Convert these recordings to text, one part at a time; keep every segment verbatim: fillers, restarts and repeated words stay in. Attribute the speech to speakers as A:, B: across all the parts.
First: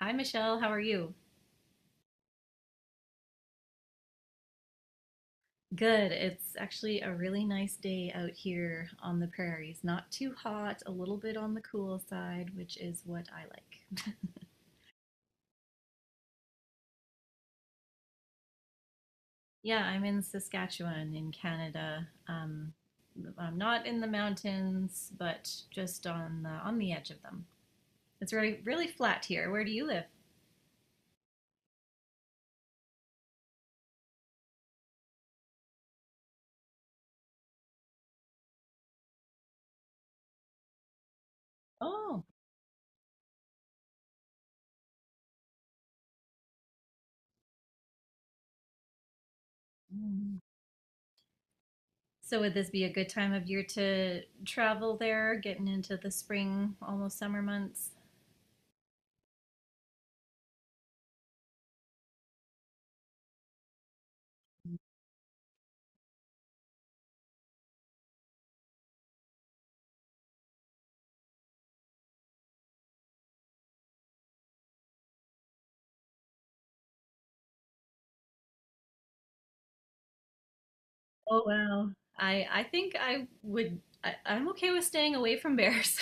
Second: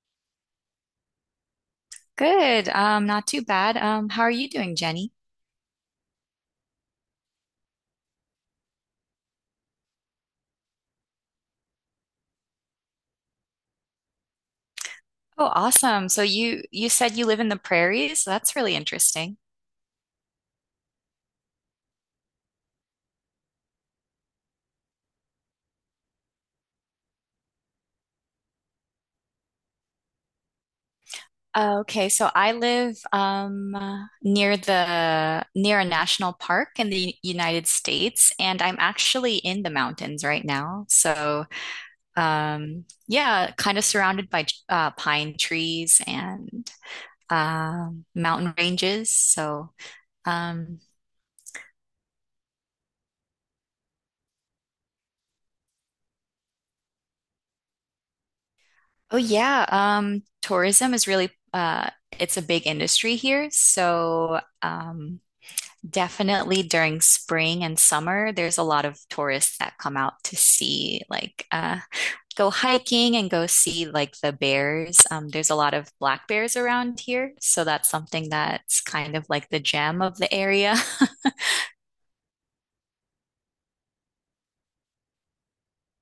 A: Hi, Michelle. How are you?
B: Good. Um, not too bad. Um, how are you doing, Jenny?
A: Good. It's actually a really nice day out here on the prairies. Not too hot, a little bit on the cool side, which is what I like.
B: Oh, awesome. So you you said you live in the prairies. That's really interesting.
A: Yeah, I'm in Saskatchewan in Canada. Um, I'm not in the mountains, but just on the, on the edge of them. It's really really flat here. Where do you live?
B: Uh, okay, so I live um uh, near the near a national park in the United States, and I'm actually in the mountains right now. So
A: Oh.
B: um yeah, kind of surrounded by uh, pine trees and um mountain ranges. So
A: Mm.
B: um
A: So would this be a good time of year to travel there, getting into the spring, almost summer months?
B: Oh yeah, um, tourism is really uh, it's a big industry here. So um, definitely during spring and summer, there's a lot of tourists that come out to see like uh, go hiking and go see like the bears. Um, there's a lot of black bears around here, so that's something that's kind of like the gem of the area.
A: Oh wow. I I think I would I, I'm okay with staying away from bears.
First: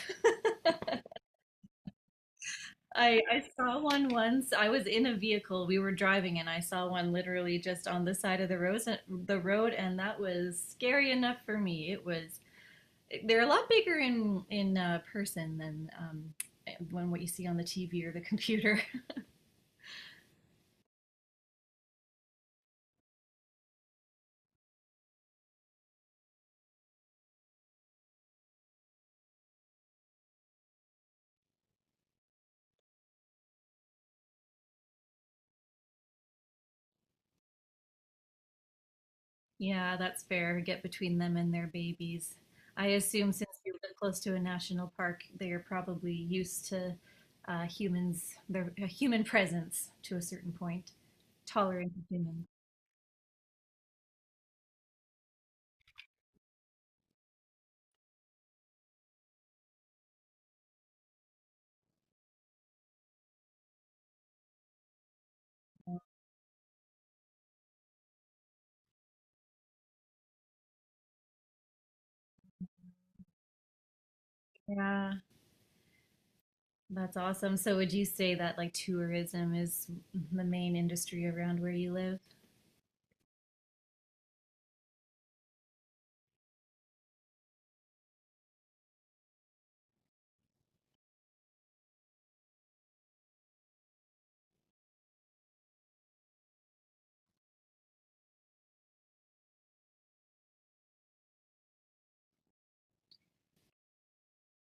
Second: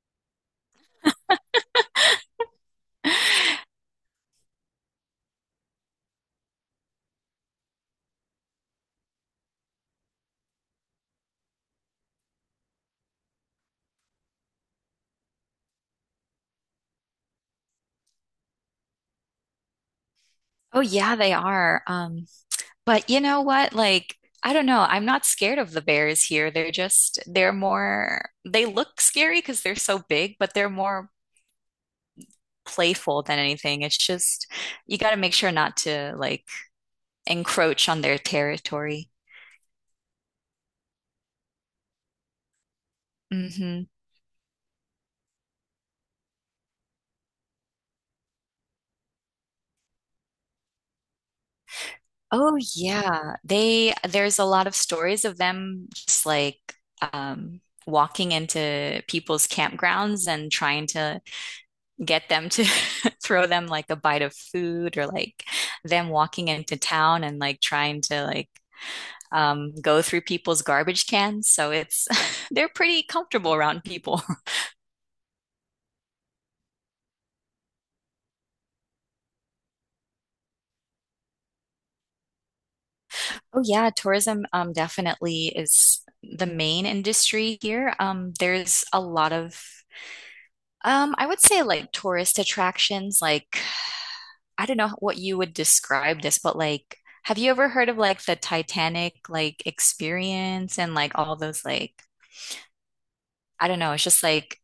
A: I I saw one once. I was in a vehicle. We were driving and I saw one literally just on the side of the road, the road and that was scary enough for me. It was they're a lot bigger in in uh, person than um, eh, when what you see on the T V or the computer.
B: Oh yeah, they are. Um, But you know what? Like, I don't know. I'm not scared of the bears here. They're just, they're more, they look scary because they're so big, but they're more playful than anything. It's just, you got to make sure not to like encroach on their territory.
A: Yeah, that's fair. Get between them and their babies. I assume since you
B: hmm
A: live close to a national park, they are probably used to uh, humans, their uh, human presence to a certain point, tolerant of humans.
B: Oh yeah. They, there's a lot of stories of them just like um walking into people's campgrounds and trying to get them to throw them like a bite of food, or like them walking into town and like trying to like um, go through people's garbage cans. So it's they're pretty comfortable around people.
A: Yeah, that's awesome. So would you say that like tourism is the main industry around where you live?
B: Oh yeah, tourism um, definitely is the main industry here. Um, there's a lot of um, I would say like tourist attractions. Like I don't know what you would describe this, but like have you ever heard of like the Titanic like experience and like all those like I don't know, it's just like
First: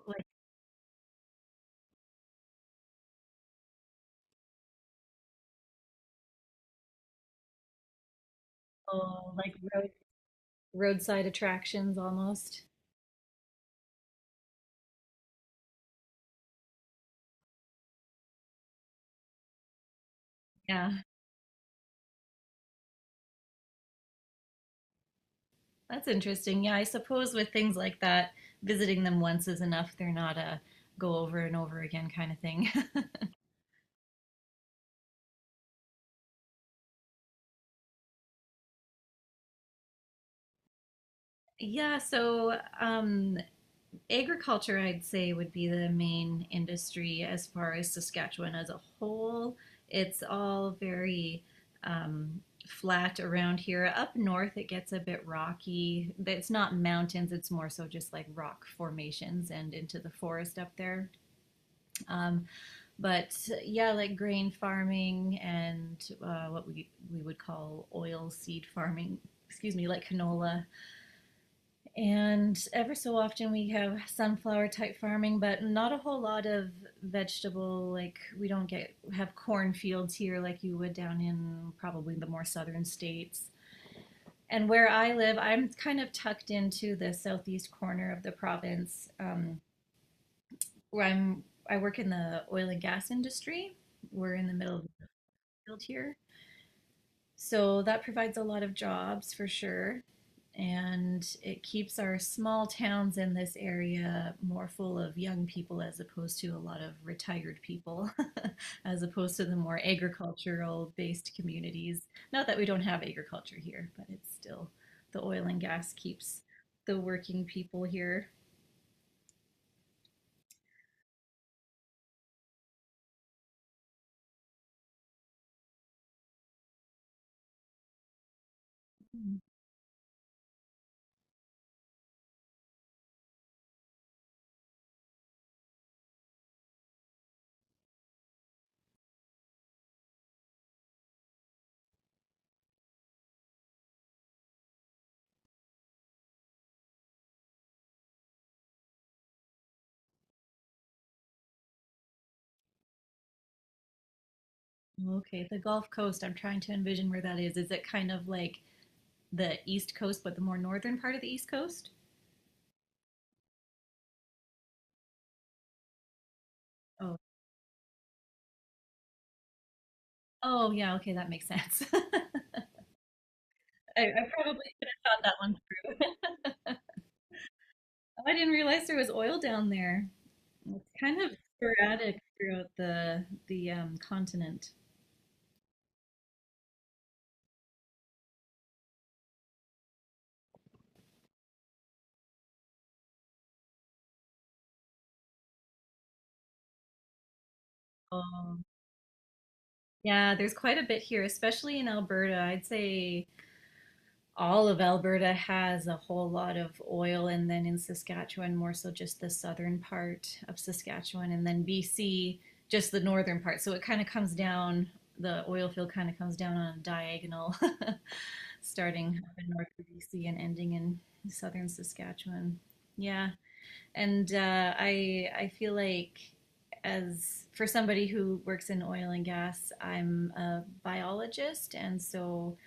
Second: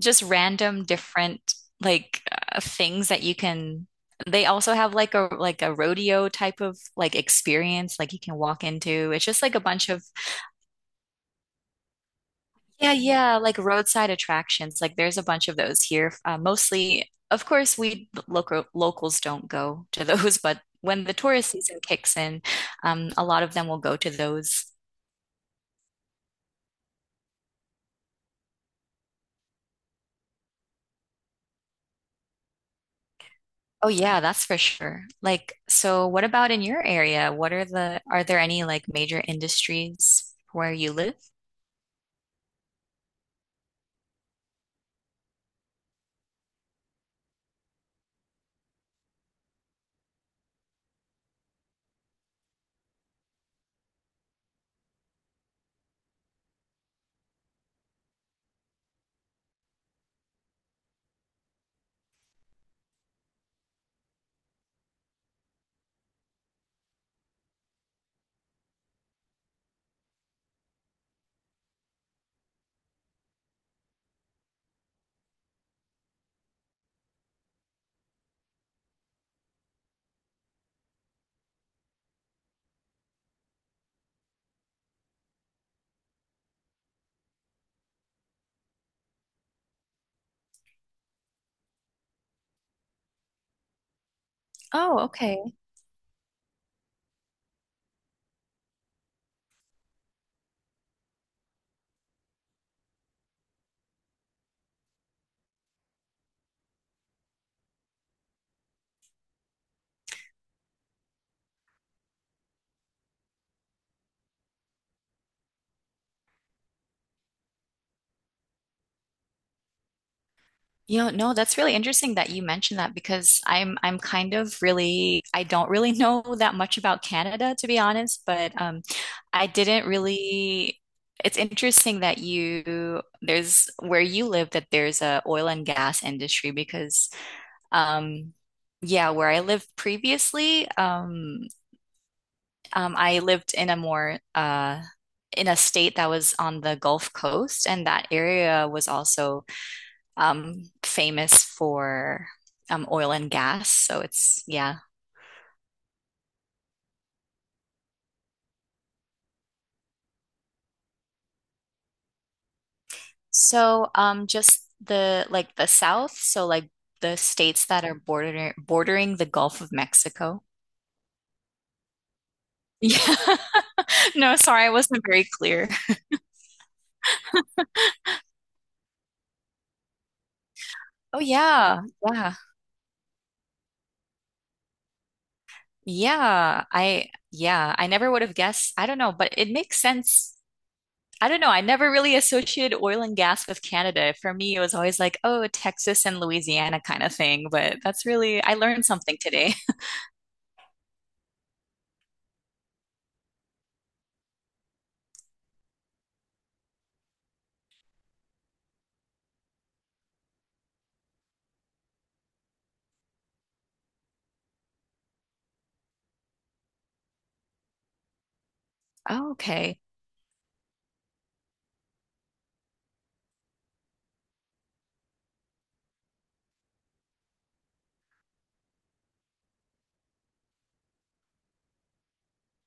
B: just
A: Like,
B: random different like uh, things that you can they also have like a like a rodeo type of like experience like you can walk into. It's
A: oh,
B: just like
A: like
B: a bunch
A: road,
B: of
A: roadside attractions almost?
B: yeah, yeah, like roadside attractions. Like there's a bunch of those here. Uh, mostly, of course, we local locals don't go to those, but
A: Yeah.
B: when the tourist season kicks in, um, a lot of them will go to those.
A: That's interesting. Yeah, I suppose with things like that, visiting them once is enough. They're not a go over and over again kind of thing.
B: Oh yeah, that's for sure. Like, so what about in your area? What are the, are there any like major industries where you live?
A: Yeah, so um, agriculture, I'd say, would be the main industry as far as Saskatchewan as a whole. It's all very um, flat around here. Up north, it gets a bit rocky. But it's not mountains, it's more so just like rock formations and into the forest up there. Um, but uh, yeah, like grain farming and uh, what we we would call oil seed farming. Excuse me, like canola. And ever so often we have sunflower type farming, but not a whole lot of vegetable. Like we don't get have cornfields here like you would down in probably the more southern states. And where I live, I'm kind of tucked into the southeast corner of the province, um, where I'm. I work in the oil and gas industry. We're in the middle of the
B: Oh, okay.
A: field here, so that provides a lot of jobs for sure. And it keeps our small towns in this area more full of young people as opposed to a lot of retired people, as opposed to the more agricultural based communities. Not that we don't have agriculture here, but it's still the oil and gas keeps the working people here.
B: You know, no, that's really interesting that you mentioned that because I'm I'm kind of really I don't really know that much about Canada to be honest, but um
A: Mm.
B: I didn't really it's interesting that you there's where you live that there's a oil and gas industry because um yeah, where I lived previously, um Um, I lived in a more uh, in a state that was on the Gulf Coast, and that area was also um, famous for um, oil and gas. So it's yeah.
A: Okay, the Gulf Coast, I'm trying to envision where that is. Is it kind of like the East Coast, but the more northern part of the East Coast?
B: So um, just the like the South, so like the
A: Oh,
B: states that are border bordering the Gulf of Mexico.
A: oh, yeah, okay, that makes sense. I,
B: Yeah.
A: I
B: No, sorry, I
A: probably could
B: wasn't
A: have thought
B: very
A: that one
B: clear.
A: through. Oh, I didn't realize there was oil down there. It's
B: Oh
A: kind of
B: yeah,
A: sporadic
B: yeah,
A: throughout the the um, continent.
B: yeah. I Yeah, I never would have guessed. I don't know, but it makes sense. I don't know. I never really associated oil and gas with Canada. For me, it was always like, oh, Texas and Louisiana kind of thing. But that's really, I
A: Um,
B: learned something today.
A: yeah, there's quite a bit here, especially in Alberta. I'd say all of Alberta has a whole lot of oil, and then in Saskatchewan, more so just the southern part of Saskatchewan, and then B C, just the northern part. So it kind of comes down, the oil field kind of comes down on a diagonal, starting
B: Oh,
A: up in
B: okay.
A: northern B C and ending in southern Saskatchewan. Yeah, and uh, I I feel like as for somebody who works in oil and gas, I'm a biologist, and so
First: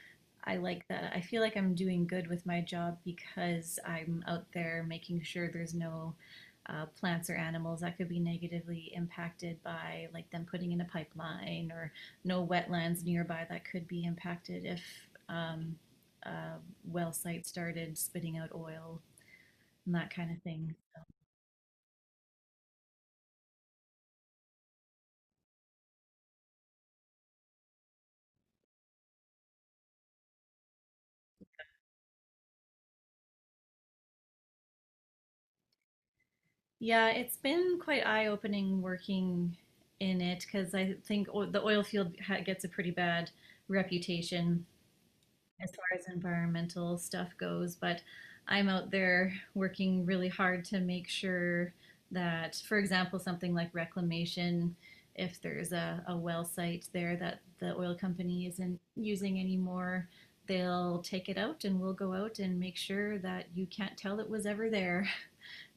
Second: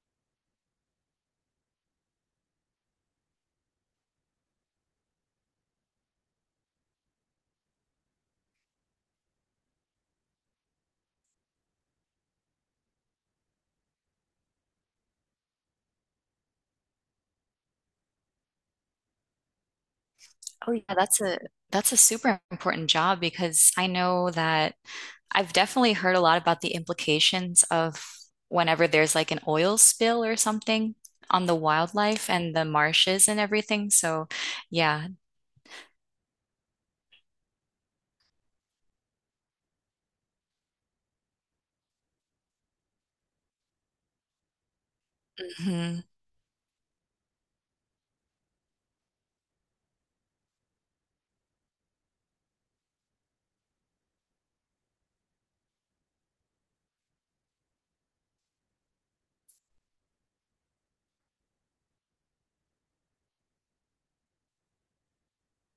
A: I like that. I feel like I'm doing good with my job because I'm out there making sure there's no uh, plants or animals that could be negatively impacted by like them putting in a pipeline or no wetlands nearby that could be impacted if um, a well site started spitting out oil and that kind of
B: Oh,
A: thing.
B: yeah, that's a that's a super important job because I know that I've definitely heard a lot about the implications of whenever there's like an oil spill or something on the wildlife and the marshes and everything. So, yeah.
A: Yeah, it's been quite eye-opening working in it because I think o the oil field ha gets a pretty bad reputation as far
B: hmm
A: as environmental stuff goes, but I'm out there working really hard to make sure that, for example, something like reclamation, if there's a, a well site there that the oil company isn't using anymore, they'll take it out and we'll go out and make sure that you can't tell it was ever there.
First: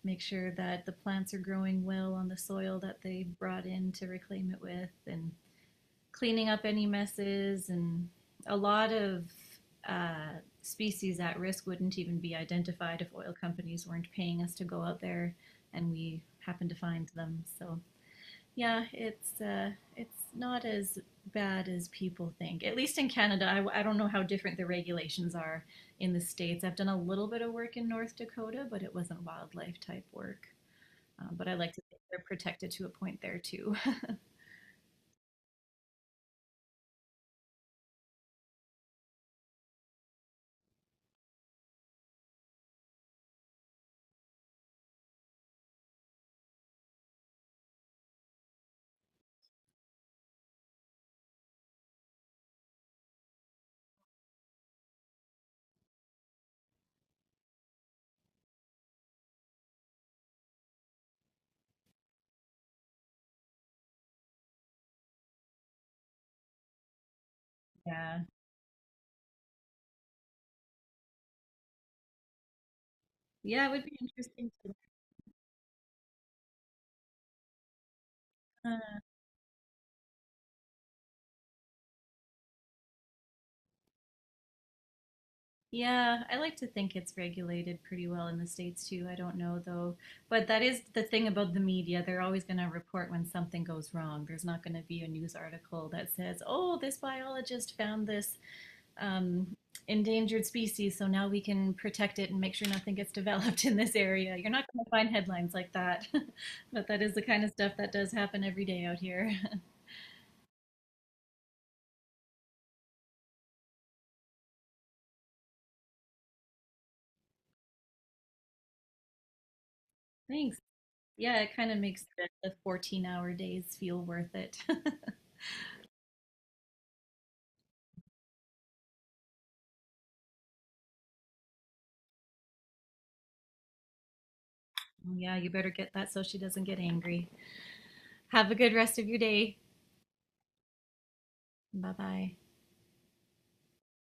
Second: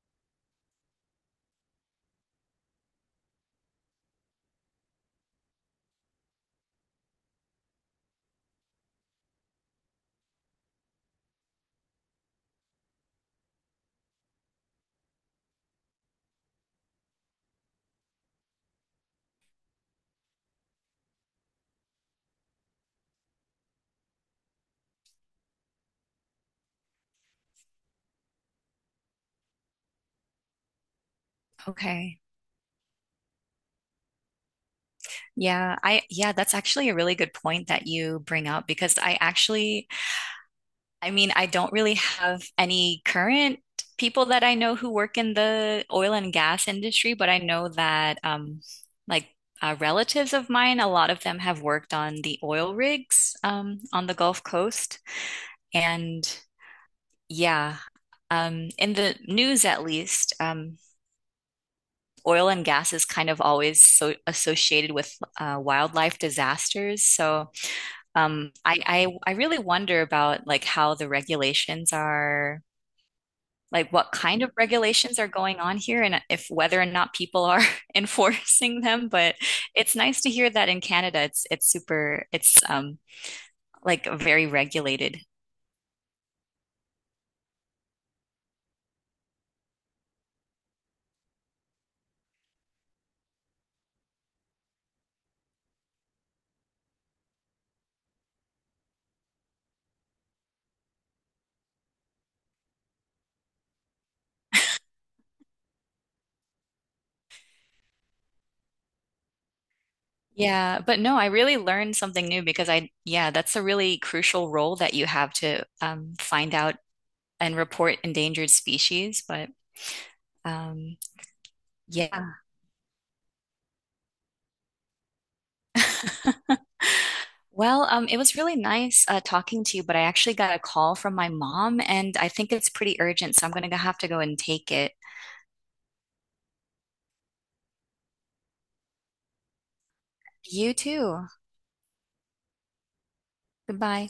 A: Make sure that the plants are growing well on the soil that they brought in to reclaim it with and cleaning up any messes, and a lot of uh, species at risk wouldn't even be identified if oil companies weren't paying us to go out there and we happen to find them. So yeah, it's uh, it's not as bad as people think. At least in Canada, I, I don't know how different the regulations are in the states. I've done a little bit of work in North Dakota, but it wasn't wildlife type work. Um, but I like to think
B: Okay.
A: they're protected to a point there too.
B: Yeah, I yeah, that's actually a really good point that you bring up because I actually, I mean, I don't really have any current people that I know who work in the oil and gas industry, but I know that um like uh, relatives of mine, a lot of them have worked on the oil rigs um on the Gulf Coast. And yeah, um in the news at least, um oil and gas is kind of always so associated with uh, wildlife disasters. So
A: Yeah,
B: Um, I, I I really wonder about like how the regulations are,
A: yeah, it would
B: like
A: be
B: what kind
A: interesting
B: of
A: to.
B: regulations are going on here, and uh, if whether or not people are enforcing
A: Uh,
B: them. But it's nice to hear that in Canada, it's it's super, it's um like very regulated.
A: Yeah, I like to think it's regulated pretty well in the States too. I don't know though. But that is the thing about the media. They're always going to report when something goes wrong. There's not going to be a news article that says, oh, this biologist found this um, endangered species, so now we can protect it and make sure nothing gets developed in this area. You're not going to find headlines like that. But that is the kind of stuff that does happen every day out here.
B: Yeah, but no, I really learned something new because I, yeah, that's a really crucial role that you have to um, find out and report endangered species. But
A: Thanks.
B: um,
A: Yeah, it kind of makes
B: yeah.
A: the fourteen hour days feel worth it.
B: Well, um, it was really nice uh, talking to you, but I actually got a call from my mom, and I think it's pretty urgent, so I'm gonna have to go and take it.
A: Well, yeah, you better get that so she doesn't get angry. Have a good rest of your day.
B: You too.
A: Bye bye.
B: Goodbye.